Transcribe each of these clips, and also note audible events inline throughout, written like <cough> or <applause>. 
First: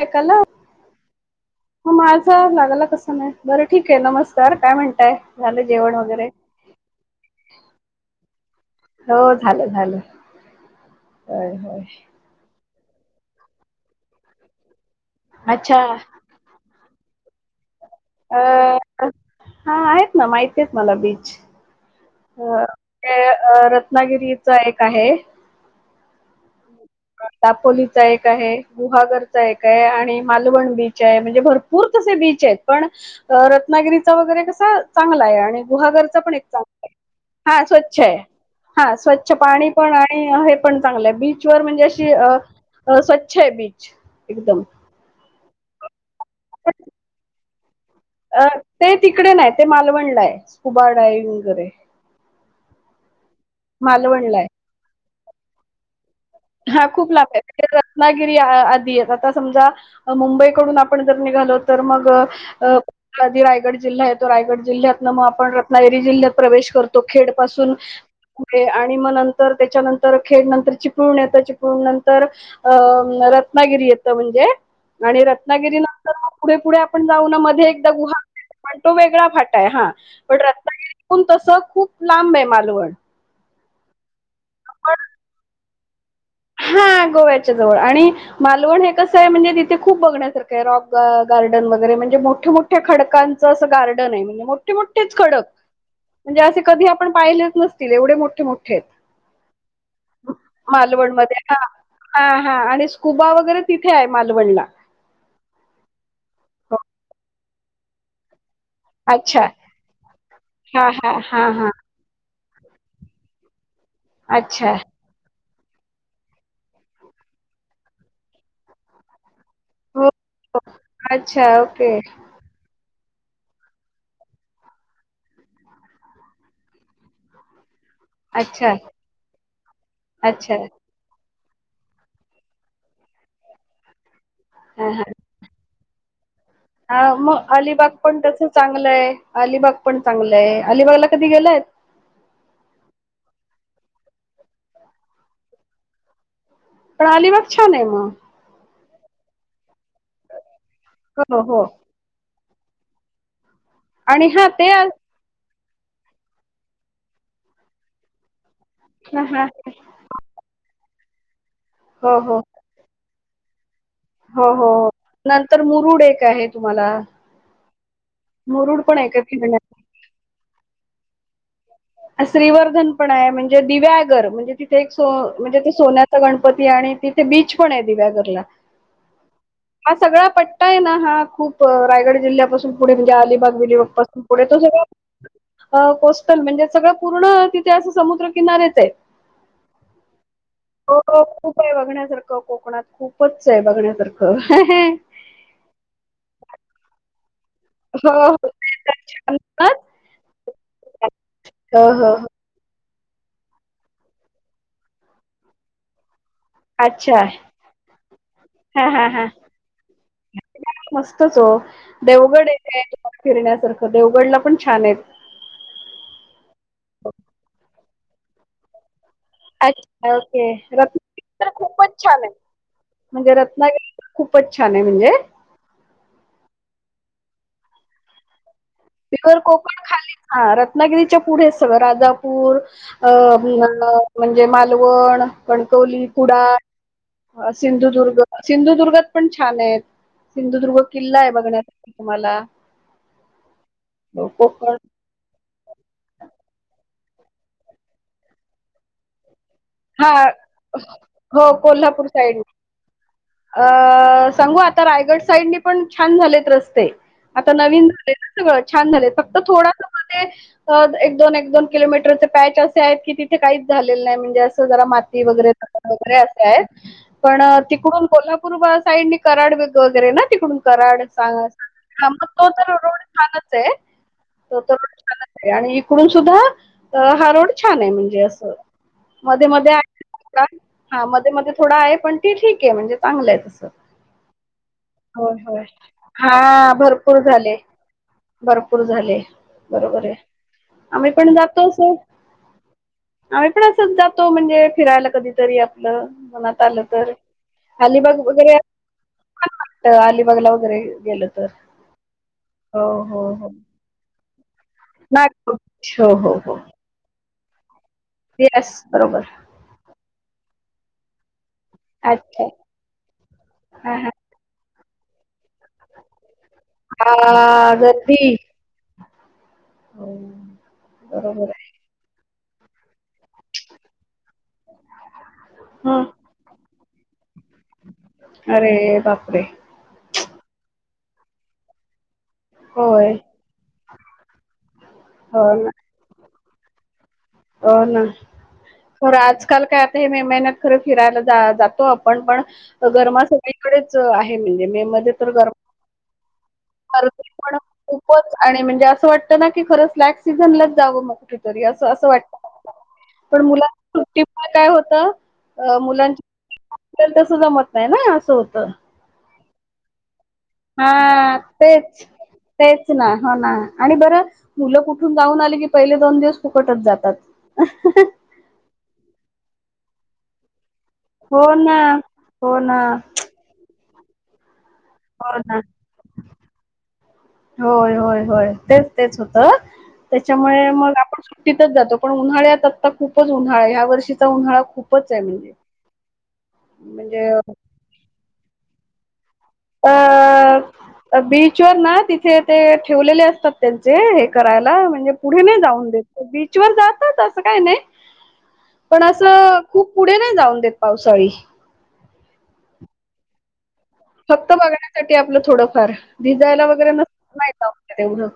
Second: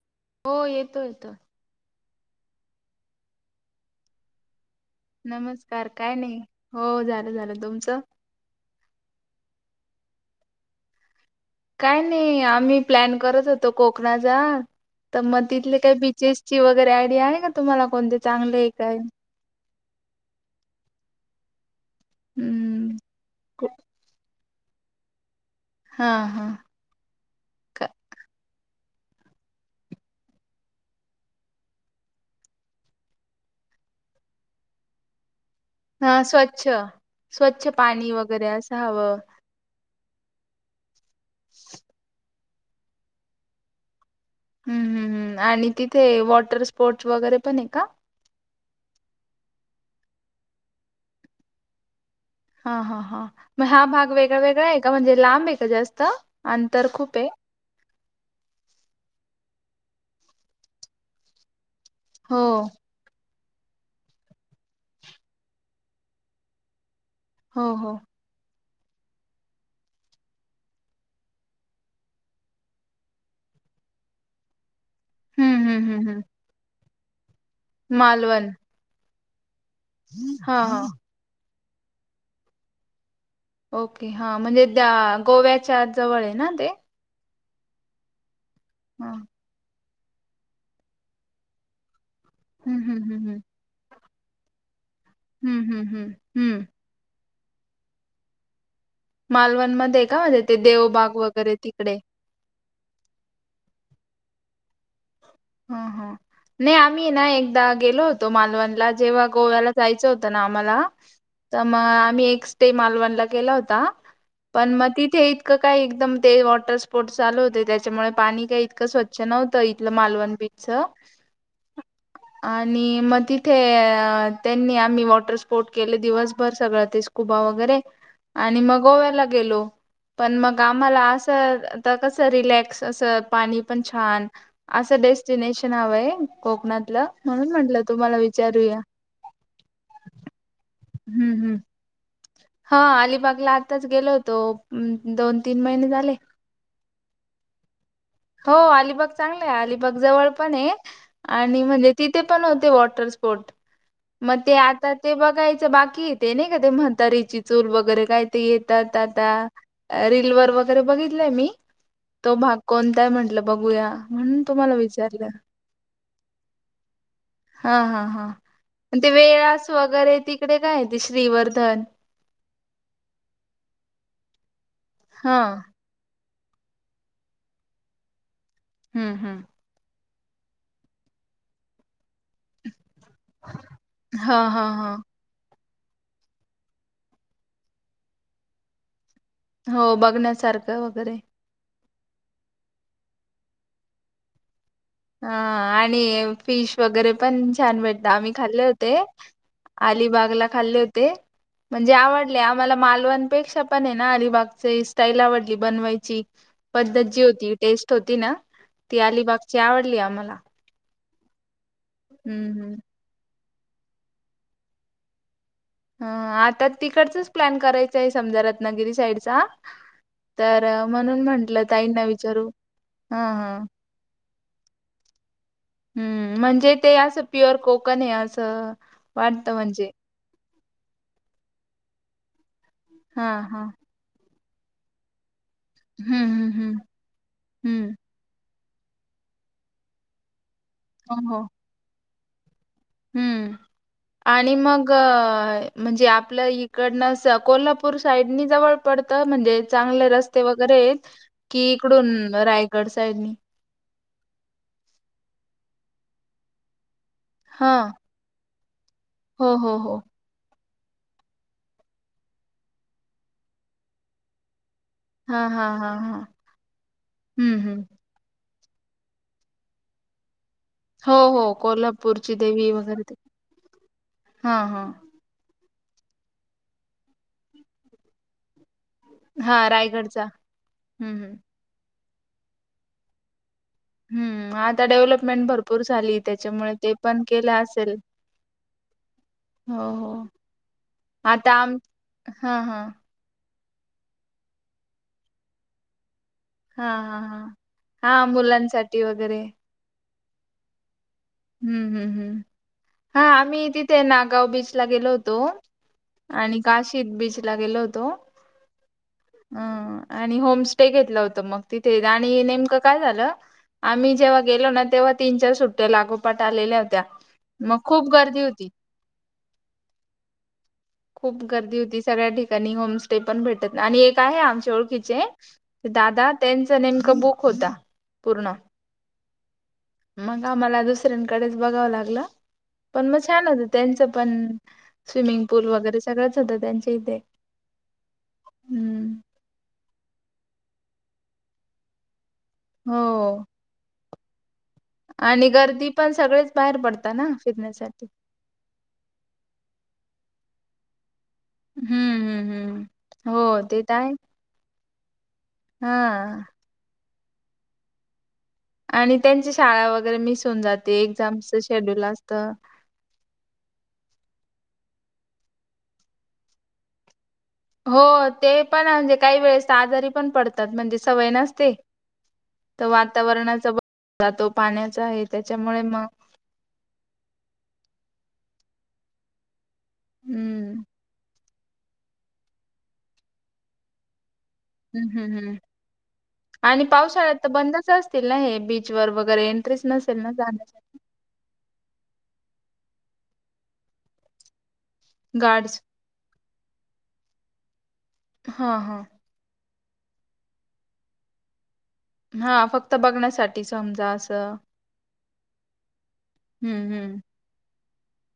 काय खाल्लं? हो येतो येतो. मगं माझ लागाला कसं नाही बरं ठीक आहे नमस्कार काय म्हणत? नमस्कार! काय नाही हो झालं झालं, तुमचं? हो झालं झालं होय होय. काय आम्ही प्लॅन करत होतो कोकणाचा तर मग तिथले अच्छा काही बी जचेस ची वगैरे आयडिया आहे का तुम्हाला कोणते चांगले आहे अ, काय. हा आहेत ना माहिती आहेत मला बीच. हम्म अ अ कु- रत्नागिरीच एक आहे. आ हा! का- दापोलीचा एक आहे, गुहागरचा एक आहे आणि मालवण बीच आहे म्हणजे भरपूर पूर तसे बीच आहेत पण रत्नागिरीचा वगैरे कसा चांगला आहे आणि गुहागरच हा पण एक स्वच्छ चांगलं आहे, हा स्वच्छ पाणी आहे, वगैरे असं हा हवं स्वच्छ पाणी पण आणि हे पण चांगलय बीचवर म्हणजे अशी स्वच्छ आहे बीच एकदम हम्म हम्म हम्म आणि तिथे वॉटर स्पोर्टस वगैरे पण आहे का? अ ते तिकडे न्हाय ते मालवणला आहे स्कुबा डायविंग वगैरे हा हा हा मग हा भाग वेगळा वेगळा आहे का म्हणजे लांब आहे का जास्त. हा खूप लांब आहे. रत्नागिरी आधी आहेत आता समजा मुंबईकडून आपण जर निघालो तर मग हो अ मधी रायगड जिल्हा येतो, रायगड जिल्ह्यात ना मग आपण रत्नागिरी जिल्ह्यात प्रवेश करतो. तो खेड हो पासून हो पुढे आणि मग नंतर त्याच्यानंतर खेड नंतर चिप ळून येत चिपळूण नंतर अ रत्नागिरी येतं म्हणजे आणि हम्म रत्नागिरी हम्म हम्म नंतर हम्म पुढे पुढे आपण जाऊ ना मध्ये एकदा मालवण गुहागर पण तो वेगळा फाटा आहे हा पण हा हा रत्नागिरीतून तसं खूप लांब आहे मालवण. ओके हा म्हणजे त्या गोव्याच्या जवळ आहे ना ते. आ गोव्याच्या जवळ आणि मालवण हे हा कस आहे म्हणजे ते खूप बघण्यासारखे आहे रॉक गार्ड गार्डन वगैरे म्हणजे मोठ्या हम्म मोठ्या हम्म हम्म खडकांचं असं गार्डन आहे म्हणजे मो मोठे मोठेच खडक हम्म हम्म हम्म हम्म म्हणजे असे हम्म कधी आपण पाहिलेच नसतील एवढे मोठे मोठे आहेत. मालवणमध्ये हाय का ते देवबाग मालवणमध्ये वगैरे तिकडे. हा हा आणि स्कुबा वगैरे तिथे आहे मालवणला. हो हो नाही आम्ही ना एकदा गेलो होतो मालवण ला जेव्हा अच्छा. गोव्याला जायच होत ना आम्हाला हां, हां, हां, तर हां. मगं आम्ही एक ते मालवणला गेला होता अच्छा. पण मग तिथे इतकं काही एकदम ते वॉटर स्पोर्टस चालू होते त्याच्यामुळे पाणी काही इतकं स्वच्छ नव्हतं इथलं हो, मालवण बीचचं अच्छा, ओके! आणि मग तिथे त्यांनी आम्ही वॉटर स्पोर्ट केले दिवसभर सगळ तेच स्कुबा वगैरे आणि अच्छा, मग गोव्याला गेलो पण अच्छा. मग आम्हाला असं तर कस रिलेक्स अस पाणी पण छान अस देस डेस्टिनेशन हवय. हा मग अलिबाग पण तस विचारूया. चांगलं आहे, अलिबाग पण चांगलं आहे, अलिबागला कधी हम्म हम्म गेलायत? हा अलिबागला आताच गेलो होतो दोन तीन महिने झाले. पण अलिबाग छान आहे मग. हो अलिबाग चांगलं आहे अलिबाग जवळ पण आहे हो, आणि हो. म्हणजे तिथे पण होते वॉटर स्पोर्ट, आणि मग हां, ते हां, आता ते बघायचं बाकी येते नाही का ते म्हतारीची चूर वगैरे काय ते येतात आता हां. रीलवर वगैरे बघितलंय मी हो, तो हो. भाग कोणताय म्हंटलं बघूया. म्हणून हो हो, तुम्हाला विचारलं नंतर मुरुड एक आहे तुम्हाला. आ हा हा मुरुड पण आहे ते का वेळास फिरण्याचं? वगैरे तिकडे काय आहे ते श्रीवर्धन? श्रीवर्धन पण आहे म्हणजे दिव्यागर म्हणजे तिथे एक सो हा म्हणजे ते सोन्या चा गणपती आणि तिथे बीच पण आहे दिव्यागरला. हम्म हा! हा सगळा पट्टा आहे ना हा खूप रायगड जिल्ह्यापासून पुढे म्हणजे अलिबाग बिलिबाग पासून हा पुढे तो हा हा सगळा कोस्टल म्हणजेच सगळं पूर्ण तिथे असं समुद्र किनारीचाय. हो बघण्यासार हो खूप हाय बघण्यासारखं कोकणात खूपचय बघण्यासारखं हा आणि फिश वगरे पण छान भेटत हो आम्ही हो खाल्ले होते. आलिबाग खाल्ले होते हो म्हणजे हो आवड ले आम्हाला मालवनपेक्षा पण हेना अलिबागची स्टाईल आवडली बनवायची. पद्धत अच्छा जी होती, टेस्ट होती ना हा ती हा हा अलीबागची आवडली आम्हाला. मस्तच हो देवगड हम्म हम्म येथ्य फिरण्यासारखं देवगडला पण छान हायत. हं आता तिकडचच प्लॅन करायचाय समजा रत्नागिरी साईड अच्छा ओके रत्नागिरी तर म्हंटलं खूपच ताईंना छानाय विचारू हा म्हणजे हा रत्नागिरी खूपच छानाय म्हणजे- हम्म म्हणजे ते असं प्युअर कोकणय आसं प्यूअर कोकण खालीच हा रत्नागिरीच्या पुढचे सगळं राजापूर हा अं हा <unintelligible> म्हणजे मालवण, कणकवली, हम्म हम्म कुडाळ हम्म आ हम्म सिंधुदुर्ग सिंधुदुर्गात पण छानाय सिंधुदुर्ग हो किल्लाय हो बघण्यासाठी तुम्हाला हम्म आणि कोकण मग ये म्हणजे आपल्या इकडनं स कोल्हापूर साईडनी जवळ पडतं म्हणजे चांगले हा रस्ते वगैरे आहेत हो कि कोल्हापूर इकडून साईड रायगड साईडनी अ सांगू आता रायगड साईडने पण छान झालेत रस्ते आता हा नवीन झाले सगळं छान झालेत फक्त हो हो थोडास हो मध्ये सहज एक दोन एक दोन किलोमीटरचे पॅच असे आहेत की तिथे काहीच झालेले नाइ म्हणजे आस जरा मा <unintelligible> हा हा हा हा असे आहेत पण हम्म हम्म तिकडून कोल्हापूर पुरबाळ साईडनी कराड वगरे ना तिकडून कराड हो सांग हो सांगली हा मग कोल्हापूरची तो देवी तर रोड वगैरे ते छानच हाय हा तो तर हा रोड आणि इकडून सुद्धा हा रोड छान हाय म्हणजे असं मध्ये हा मध्ये आहे रायगडचा थोडा हा हम्म मध्ये हम्म मध्ये थोडा आहे पण ते ठीकेय म्हणजे चांगलाय तसं. हम्म आता होय डेव्हलपमेंट होय भरपूर झाली तेच्यामुळे हा ते भरपूर पण केलं झाले आसल. भरपूर झाले बरोबर हाय आम्ही पण आता जातो आम ना. हा हा आम्ही पण आसच जातो म्हणजे फिरायला कधीतरी आपलं मनात झाल हा तर हा हा अलिबाग हा वगरे मुलांसाठी वगैरे छान वाटत अलिबागला वगरे गेलो हम्म हम्म हम्म हा हो आम्ही तिथे नागाव बीच ला गेलो होतो नागपूर हो आणि काशीद बीचला गेलो होतो. एस बरोबर. हम्म आणि होम स्टे घेतल होत म तिथे आणि अच्छा नेमकं काय झालं हा हा आम्ही जेव्हा गेलो ना तेव्हा तीन चार सुट्टया लागो पाठ आलेल्या होत्या म खूप गर्दी होती. हो खूप बरोबर आहे गर्दी होती सगळ्या ठिकाणी होम स्टे पण भेटत आणि एक आहे आम च्या ओळखीचे हं. दादा त्यांच नेमक बुक होता पूर्ण अरे बापरे म्हणून आम्हाला जसं <unintelligible> बघाव लागल. पण होय म छान होत त्यांच पण स्विमिंग हो पूल ना वगरे सगळंच होत तेच्या इथे. हो ना थोड हम्म आज काल <unintelligible> मे महिन्यात फिरायला जा जातो‌ आपण पण गरम आस हो काही कडेच आहे म्हणजे मे मध्ये तर आणि गरमा गर्दी पण. सगळेच बाहेर पडतात गर्दी ना पण फिरण्यासाठी. खूपच आणि म्हणजे असं वाटतं ना? की खरं फ्लॅट सीझनलाच जावं मग कुठेतरी असं असं हम्म वाटत- हम्म हम्म पण हो ते तर मुलांच्या आहे सुट्टीत काय होत? अ हा मुलांची- तर तसं जमत नाही ना असं होतं. आणि त्यांची शाळा वगैरे मिस होऊन जाते. एक्झामच शेड्यूल असत. हो ना हो ना. आणि बरं मुलं कुठून जाऊन आले की पहिले दोन दिवस फुकटच जातात. हो ते पण, म्हणजे काही वेळेस आजारी पण पडतात म्हणजे- सवय हो नसते. ना हो ना तर वातावरणा- जातो पाण्याचा आहे हो ना त्याच्यामुळे मग- होय होय होय. तेच तेच होतं त्याच्यामुळे हम्म. मग आपण- तिथंच जातो. पण उन्हाळ्यात आत्ता खूपच उन्हाळाये. या वर्षीचा उन्हाळा- हम् खूपच आहे हम् म्हणजे हम्. आणि म्हणजे पावसाळ्यात तर बंदच- असतील ना हे बीच वर वगैरे एंट्रीच नसेल ना जाण्यासाठी. बीचवर ना? तिथे ते ठेवलेले असतात त्यांचे हे करायला म्हणजे- पुढे नाही गार्ड्स जाऊन देत. बीचवर जातात असं काय नाही. हा हा. पण खूप पुढे नाही जाऊन देत पावसाळी. हा फक्त बघण्यासाठी. समजा. फक्त असं बघण्यासाठी आपलं थोडंफार. भिजायला वगैरे हम्म नस हम्म. नाही तेवढं.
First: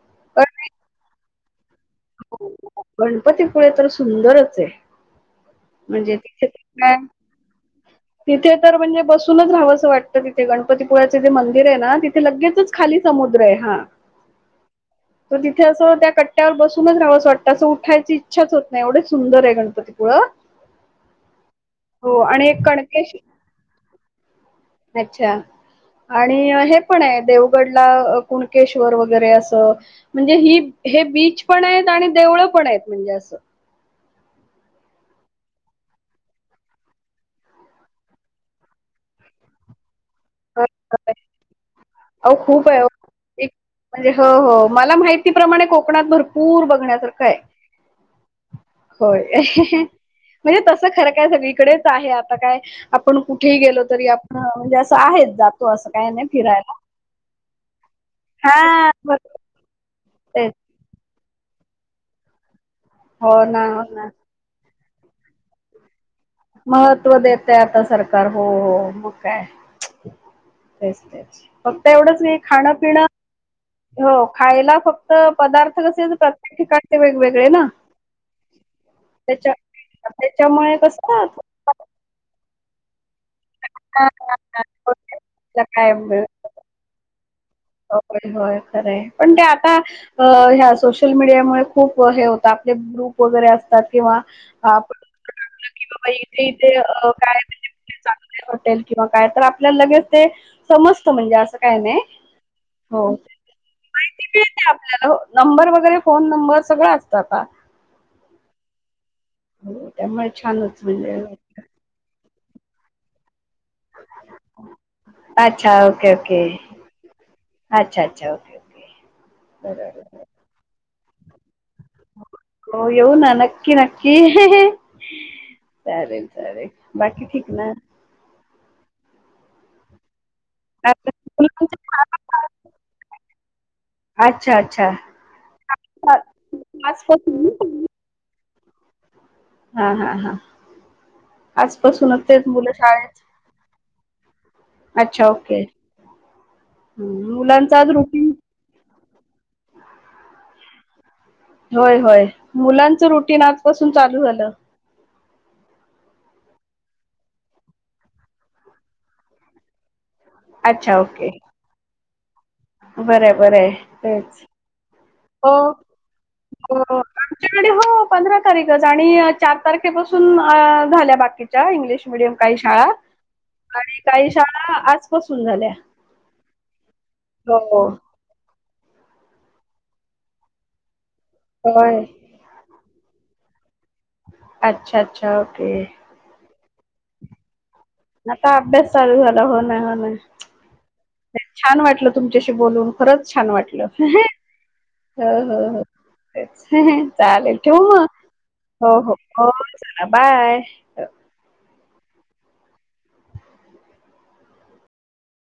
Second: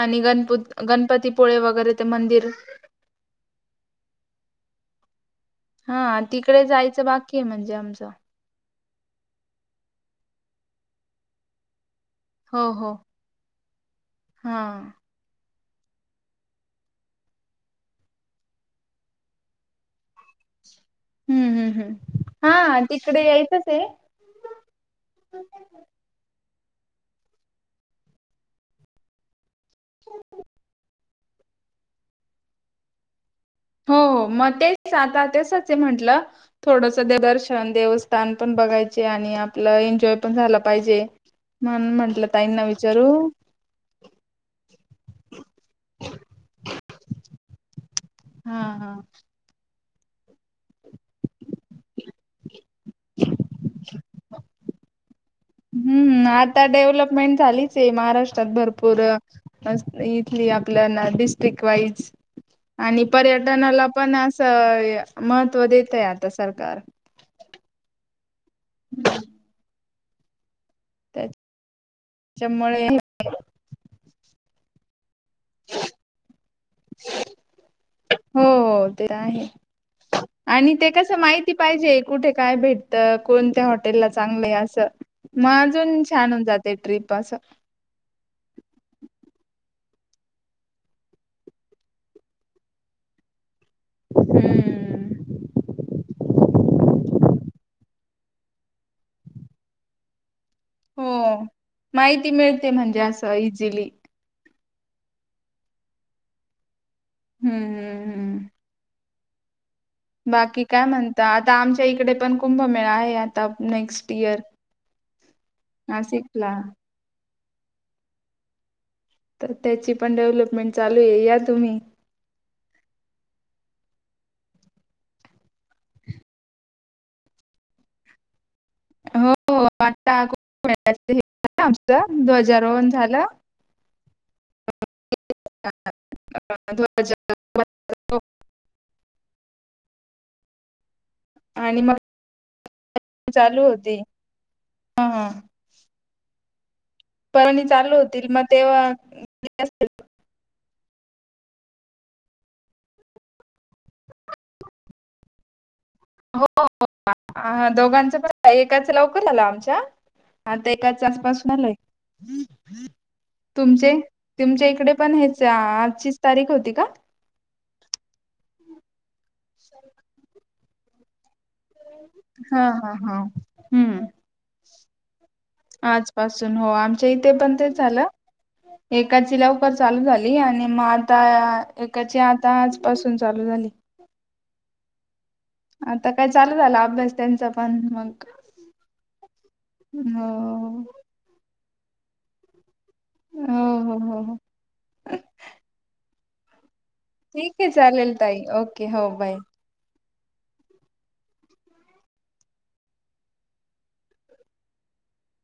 आणि गणपत गणपतीपुळे वगैरे ते मंदिर? गणपतीपुळे तर सुंदरच आहे. म्हणजे हा. तिथे तिकडे काय जायचं बाकी आहे म्हणजे आमचं. तिथे तर म्हणजे बसूनच राहावं असं वाटतं तिथे. गणपतीपुळ्याचे जे मंदिर आहे ना तथ- - थे हो लगेचच हो खाली समुद्र आहे. हा हा तर तिथे अस त्या कट्ट्यावर बस- सूनच राहावस वाटतं. असं उठायची इच्छाच होत नाही एवढे सुंदर आहे गणपतीपुळ. हम्म हम्म हम्. एक हा कणकेश तिकडे यायचंच आहे. अच्छा. आणि हे पण आहे देवगडला कुणकेश्वर वगैरे असं- म्हणजे ही हे बीच पण आहेत आणि देवळं पण आहेत म्हणजे असं. हो. मग तेच आता ते तसचए म्हंटलं. थोडसं दर्शन देवस्थान पण बघायचे आणि आपलं एन्जॉय- पण झाला पाहिजे. म्हणून म्हंटलं अहो ताईंना खूप आहे हो विचारू- एक म्हणजे, हो हो मला माहितीप्रमाणे कोकणात भरपूर बघण्यासारखं आहे. हा. हा होय. म्हणजे तस खरं काय सगळीकडेच आहे आता काय- आपण कुठेही गेलो तरी आपण म्हणजे असं आहेत. हम्म. आता डेव्हलपमेंट झालीच आहे महाराष्ट्रात हा भरपूर- बरोबर इथली तेच आपल्याला डिस्ट्रिक वाईज आणि हो ना हो पर्यटनाला ना पण अस- महत्त्व देत आहेत. महत्त्व देतय आता सरकार. हो हो मग काय? तेच तेच. फक्त एवढंच खाण त्याच्यामुळे पिण- हो खायला फक्त पदार्थ कसे प्रत्येक ठिकाणचे वेगवेगळे ना? हो ते आहे. त्याच्या आणि त्याच्यामुळे ते कसं ना, माहिती पाहिजे कुठे काय भेट- -त. कोणत्या हा, हॉटेलला हा, चांगलं आहे हा. असं? हो, मग त्याला अजून छान होवून काय जाते ट्रिप असं. होय होय खरे आहे पण ते आता अ ह्या सोशल मीडियामुळे खूप हे होत आपले ग्रुप वगैरे असतात किंवा आपण टाकलं कि बाबा इथे इथे काय म्हणजे चांगले होटेल किंवा काय तर आपल्याला लगेच ते समजत म्हणजे असं काय नाही ते म्हणजे असं इझिली ते मिळते आपल्याला नंबर वगैरे फोन नंबर सगळं असत आता हम् हम हम हो त्यामुळे बाकी छानच काय म्हणजे म्हणत आता आमच्या इकडे पण कुंभमेळा आहे यात नेक्स्ट इयर अच्छा ओके ओके नाशिकला अच्छा अच्छा ओके ओके तर त्याची पण बरोबर डेव्हलपमेंट चालू आहे या तुम्ही हो येऊ ना नक्की नक्की चालेल चालेल बाकी ठीक ना हो आता अच्छा आमच ध्वजारोहण झालं. अच्छा अच्छा <unintelligible> आजपासून हा हा हा आणि मग आजपासूनच तेच मुलं शाळेत चालू होती हा अच्छा हा. ओके परणी मुलांचा आज चालू होतील रुटीन मग तेव्हा होय होय मुलांचं रुटीन आजपासून चालू झालं. हो हो दोघांचं पण एकाच लवकर झालं आमच्या आता अच्छा एकाच ओके आसपास आलाय बरं बरं तुमचे तेच तुमच्या इकडे पण हेच हो. आजचीच तारीख होती हो का? आमच्याकडे हो पंधरा तारीखच आणि चार तारखेपासून झाल्या बाकीच्या इंग्लिश मडियम काही हा शाळा हा हा आणि हम्म. काही शाळा आजपासून झाल्या. पासून हो आमच्या इथे पण ते हो झालं. एकाची लवकर चालू झाली आणि मग आता होय एकाची आ आता आजपासून चालू झाली. अच्छा अच्छा ओके आता काय चालू झाला अभ्यास त्यांचा पण मग आता अभ्यास चालू झाला हो ना हो नाही छान वाटलं तुमच्याशी बोलून खरंच छान हो वाटलं. हो हो हो. हो हो तेच ठीक चालेल आहे ठेवू मग. चालेल ताई ओके हो हो बाय. हो चला बाय